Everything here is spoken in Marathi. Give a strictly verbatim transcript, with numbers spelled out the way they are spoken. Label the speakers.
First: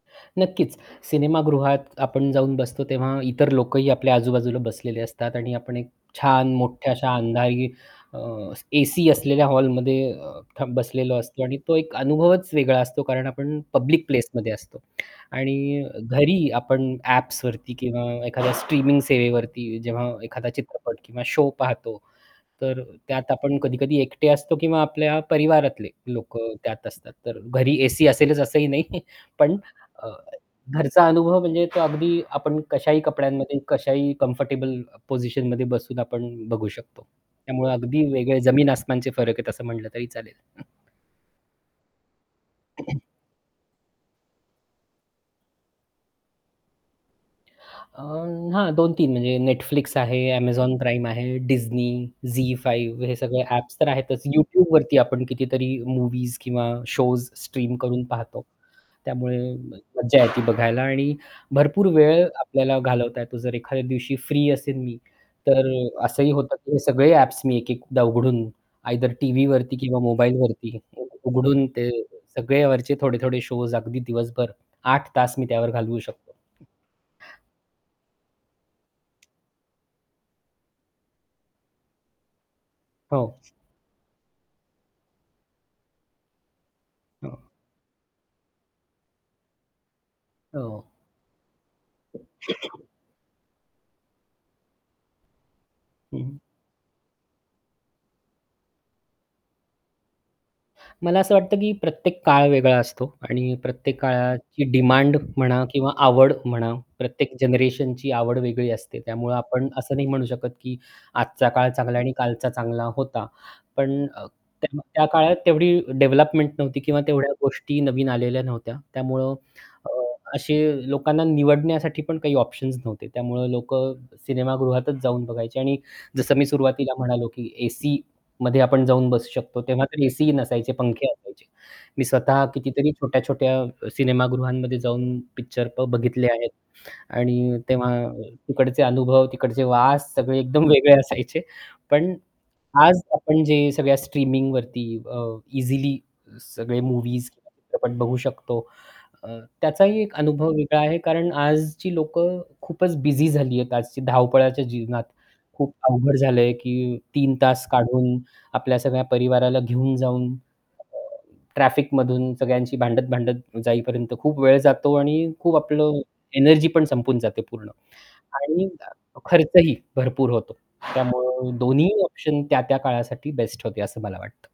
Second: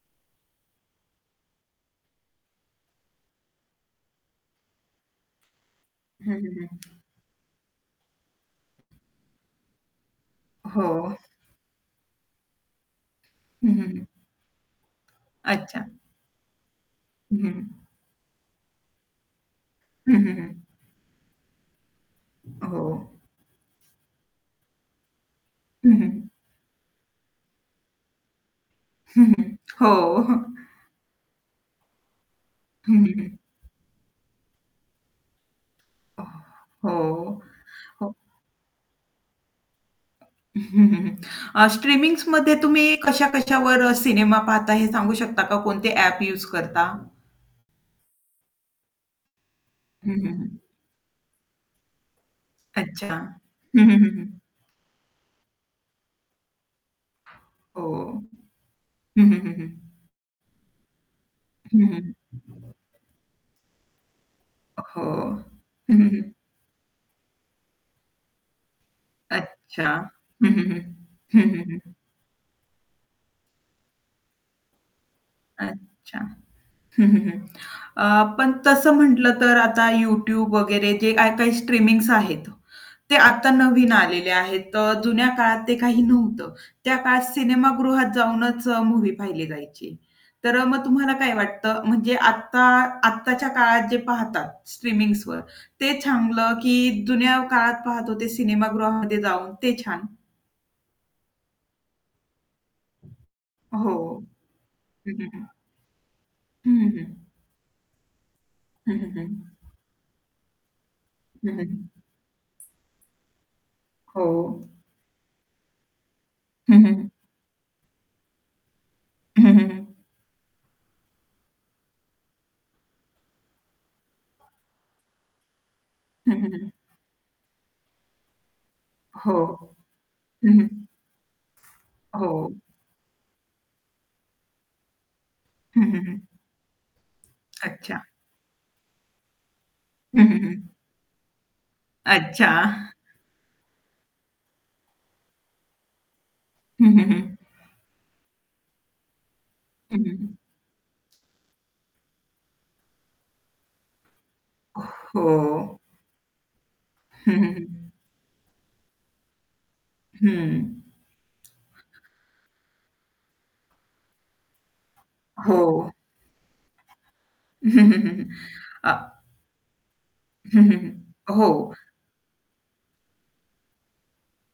Speaker 1: नक्कीच, सिनेमागृहात आपण जाऊन बसतो तेव्हा इतर लोकंही आपल्या आजूबाजूला बसलेले असतात आणि आपण एक
Speaker 2: हं,
Speaker 1: छान
Speaker 2: हं,
Speaker 1: मोठ्या
Speaker 2: हं.
Speaker 1: अशा अंधारी अ, एसी असलेल्या हॉलमध्ये अ,
Speaker 2: हो.
Speaker 1: बसलेलो असतो. आणि तो एक अनुभवच वेगळा असतो, कारण आपण
Speaker 2: हं, हं, हं.
Speaker 1: पब्लिक प्लेसमध्ये असतो. आणि
Speaker 2: अच्छा.
Speaker 1: घरी आपण
Speaker 2: हं.
Speaker 1: ॲप्सवरती किंवा एखाद्या स्ट्रीमिंग सेवेवरती जेव्हा
Speaker 2: हं, हं,
Speaker 1: एखादा
Speaker 2: हं.
Speaker 1: चित्रपट किंवा शो पाहतो, तर
Speaker 2: हो.
Speaker 1: त्यात आपण कधी-कधी एकटे असतो किंवा आपल्या परिवारातले
Speaker 2: हं, हं.
Speaker 1: लोक त्यात असतात. तर घरी एसी असेलच असंही नाही.
Speaker 2: हं, हं.
Speaker 1: पण
Speaker 2: हो.
Speaker 1: अ, घरचा अनुभव म्हणजे तो अगदी आपण
Speaker 2: हं,
Speaker 1: कशाही
Speaker 2: हं, हं.
Speaker 1: कपड्यांमध्ये कशाही कम्फर्टेबल पोझिशनमध्ये बसून
Speaker 2: हो,
Speaker 1: आपण बघू शकतो.
Speaker 2: हो.
Speaker 1: त्यामुळे अगदी
Speaker 2: हो.
Speaker 1: वेगळे जमीन-आसमानचे फरक आहेत असं म्हटलं तरी चालेल.
Speaker 2: अ, स्ट्रीमिंग्समध्ये तुम्ही कशा-कशावर अ, सिनेमा पाहता, हे सांगू शकता का? कोणते ॲप यूज करता?
Speaker 1: अ, हां, दोन तीन म्हणजे Netflix
Speaker 2: हं,
Speaker 1: आहे,
Speaker 2: हं, हं.
Speaker 1: Amazon Prime आहे, Disney, ZEE5
Speaker 2: अच्छा,
Speaker 1: हे सगळे ॲप्स
Speaker 2: हं,
Speaker 1: तर
Speaker 2: हं, हं,
Speaker 1: आहेतच
Speaker 2: हं.
Speaker 1: YouTubeवरती आपण कितीतरी मूवीज किंवा शोज स्ट्रीम
Speaker 2: हो.
Speaker 1: करून पाहतो
Speaker 2: हं,
Speaker 1: त्यामुळे
Speaker 2: हं, हं, हं.
Speaker 1: मज्जा येते, ती बघायला आणि भरपूर
Speaker 2: हं, हं.
Speaker 1: वेळ आपल्याला घालवता येतो जर एखाद्या दिवशी फ्री असेन मी,
Speaker 2: हो.
Speaker 1: तर
Speaker 2: हं, हं,
Speaker 1: असंही
Speaker 2: हं.
Speaker 1: होतं की हे सगळे ॲप्स मी एकेकदा उघडून आयदर टीव्हीवरती
Speaker 2: अच्छा.
Speaker 1: किंवा
Speaker 2: हं, हं,
Speaker 1: मोबाईलवरती
Speaker 2: हं.
Speaker 1: [unintelligible]
Speaker 2: हं, हं,
Speaker 1: उघडून
Speaker 2: हं,
Speaker 1: ते
Speaker 2: हं.
Speaker 1: सगळेयावरचे थोडे-थोडे शोज अगदी दिवसभर आठ तास मी त्यावर घालवू
Speaker 2: अच्छा.
Speaker 1: शकतो.
Speaker 2: हं, हं, हं. अ, पण तसं म्हटलं तर आता YouTube वगैरे जे काही-काही स्ट्रीमिंग्स आहेत, ते
Speaker 1: हो.
Speaker 2: आता नवीन आलेले आहेत. तर जुन्या काळात ते काही नव्हतं. त्या काळात
Speaker 1: हो.
Speaker 2: सिनेमागृहात जाऊनच अ, मूव्ही पाहिली जायची. तर अ, मग
Speaker 1: हो.
Speaker 2: तुम्हाला काय वाटतं म्हणजे आत्ता आत्ताच्या काळात जे पाहतात, स्ट्रीमिंग्सवर ते
Speaker 1: हं.
Speaker 2: चांगलं की जुन्या काळात पाहत होते सिनेमागृहामध्ये जाऊन ते छान?
Speaker 1: मला असं वाटतं की प्रत्येक काळ वेगळा असतो आणि
Speaker 2: हो.
Speaker 1: प्रत्येक काळाची
Speaker 2: हं,
Speaker 1: डिमांड
Speaker 2: हं, हं.
Speaker 1: म्हणा किंवा आवड म्हणा.
Speaker 2: हं, हं.
Speaker 1: प्रत्येक जनरेशनची आवड वेगळी
Speaker 2: हं,
Speaker 1: असते.
Speaker 2: हं,
Speaker 1: त्यामुळे आपण
Speaker 2: हं.
Speaker 1: असं नाही म्हणू शकत की आजचा
Speaker 2: हं,
Speaker 1: काळ
Speaker 2: हं.
Speaker 1: चांगला आणि कालचा चांगला होता. पण
Speaker 2: हो.
Speaker 1: अ, तेव्हा त्या काळात तेवढी डेव्हलपमेंट
Speaker 2: हं,
Speaker 1: नव्हती
Speaker 2: हं,
Speaker 1: किंवा
Speaker 2: हं.
Speaker 1: तेवढ्या गोष्टी नवीन आलेल्या नव्हत्या. त्यामुळं
Speaker 2: हं, हं,
Speaker 1: अ,
Speaker 2: हं.
Speaker 1: असे लोकांना निवडण्यासाठी पण काही ऑप्शन्स नव्हते, त्यामुळं लोक सिनेमागृहातच जाऊन बघायचे. आणि
Speaker 2: हं,
Speaker 1: जसं मी
Speaker 2: हं, हं.
Speaker 1: सुरुवातीला म्हणालो की एसीमध्ये आपण जाऊन बसू शकतो,
Speaker 2: हो.
Speaker 1: तेव्हा तर एसीही
Speaker 2: हं.
Speaker 1: नसायचे पंखे असायचे. मी
Speaker 2: हो.
Speaker 1: स्वतः कितीतरी छोट्या-छोट्या सिनेमागृहांमध्ये जाऊन पिक्चर
Speaker 2: हं, हं, हं.
Speaker 1: बघितले आहेत. आणि तेव्हा
Speaker 2: अच्छा.
Speaker 1: तिकडचे अनुभव, तिकडचे वास
Speaker 2: हं,
Speaker 1: सगळे
Speaker 2: हं,
Speaker 1: एकदम
Speaker 2: हं.
Speaker 1: वेगळे असायचे. पण
Speaker 2: अच्छा.
Speaker 1: आज आपण जे सगळ्या स्ट्रीमिंगवरती अ, इझिली सगळे
Speaker 2: हं, हं, हं.
Speaker 1: मूवीज किंवा चित्रपट बघू शकतो अ,
Speaker 2: हं,
Speaker 1: त्याचाही एक
Speaker 2: हं, हं.
Speaker 1: अनुभव वेगळा आहे, कारण आजची लोक खूपच बिझी झाली आहेत, आजची धावपळाच्या जीवनात.
Speaker 2: हो.
Speaker 1: खूप अवघड झालंय की
Speaker 2: हं,
Speaker 1: तीन
Speaker 2: हं,
Speaker 1: तास
Speaker 2: हं.
Speaker 1: काढून आपल्या सगळ्या परिवाराला घेऊन जाऊन
Speaker 2: हं.
Speaker 1: ट्रॅफिकमधून सगळ्यांशी भांडत-भांडत जाईपर्यंत खूप वेळ जातो आणि खूप
Speaker 2: हो.
Speaker 1: आपलं एनर्जी पण संपून जाते पूर्ण.
Speaker 2: हं, हं, हं, हं.
Speaker 1: आणि
Speaker 2: अ
Speaker 1: खर्चही भरपूर होतो.
Speaker 2: हं, हं, हं.
Speaker 1: त्यामुळे
Speaker 2: हो.
Speaker 1: दोन्ही ऑप्शन त्या-त्या काळासाठी बेस्ट होते असं मला वाटतं.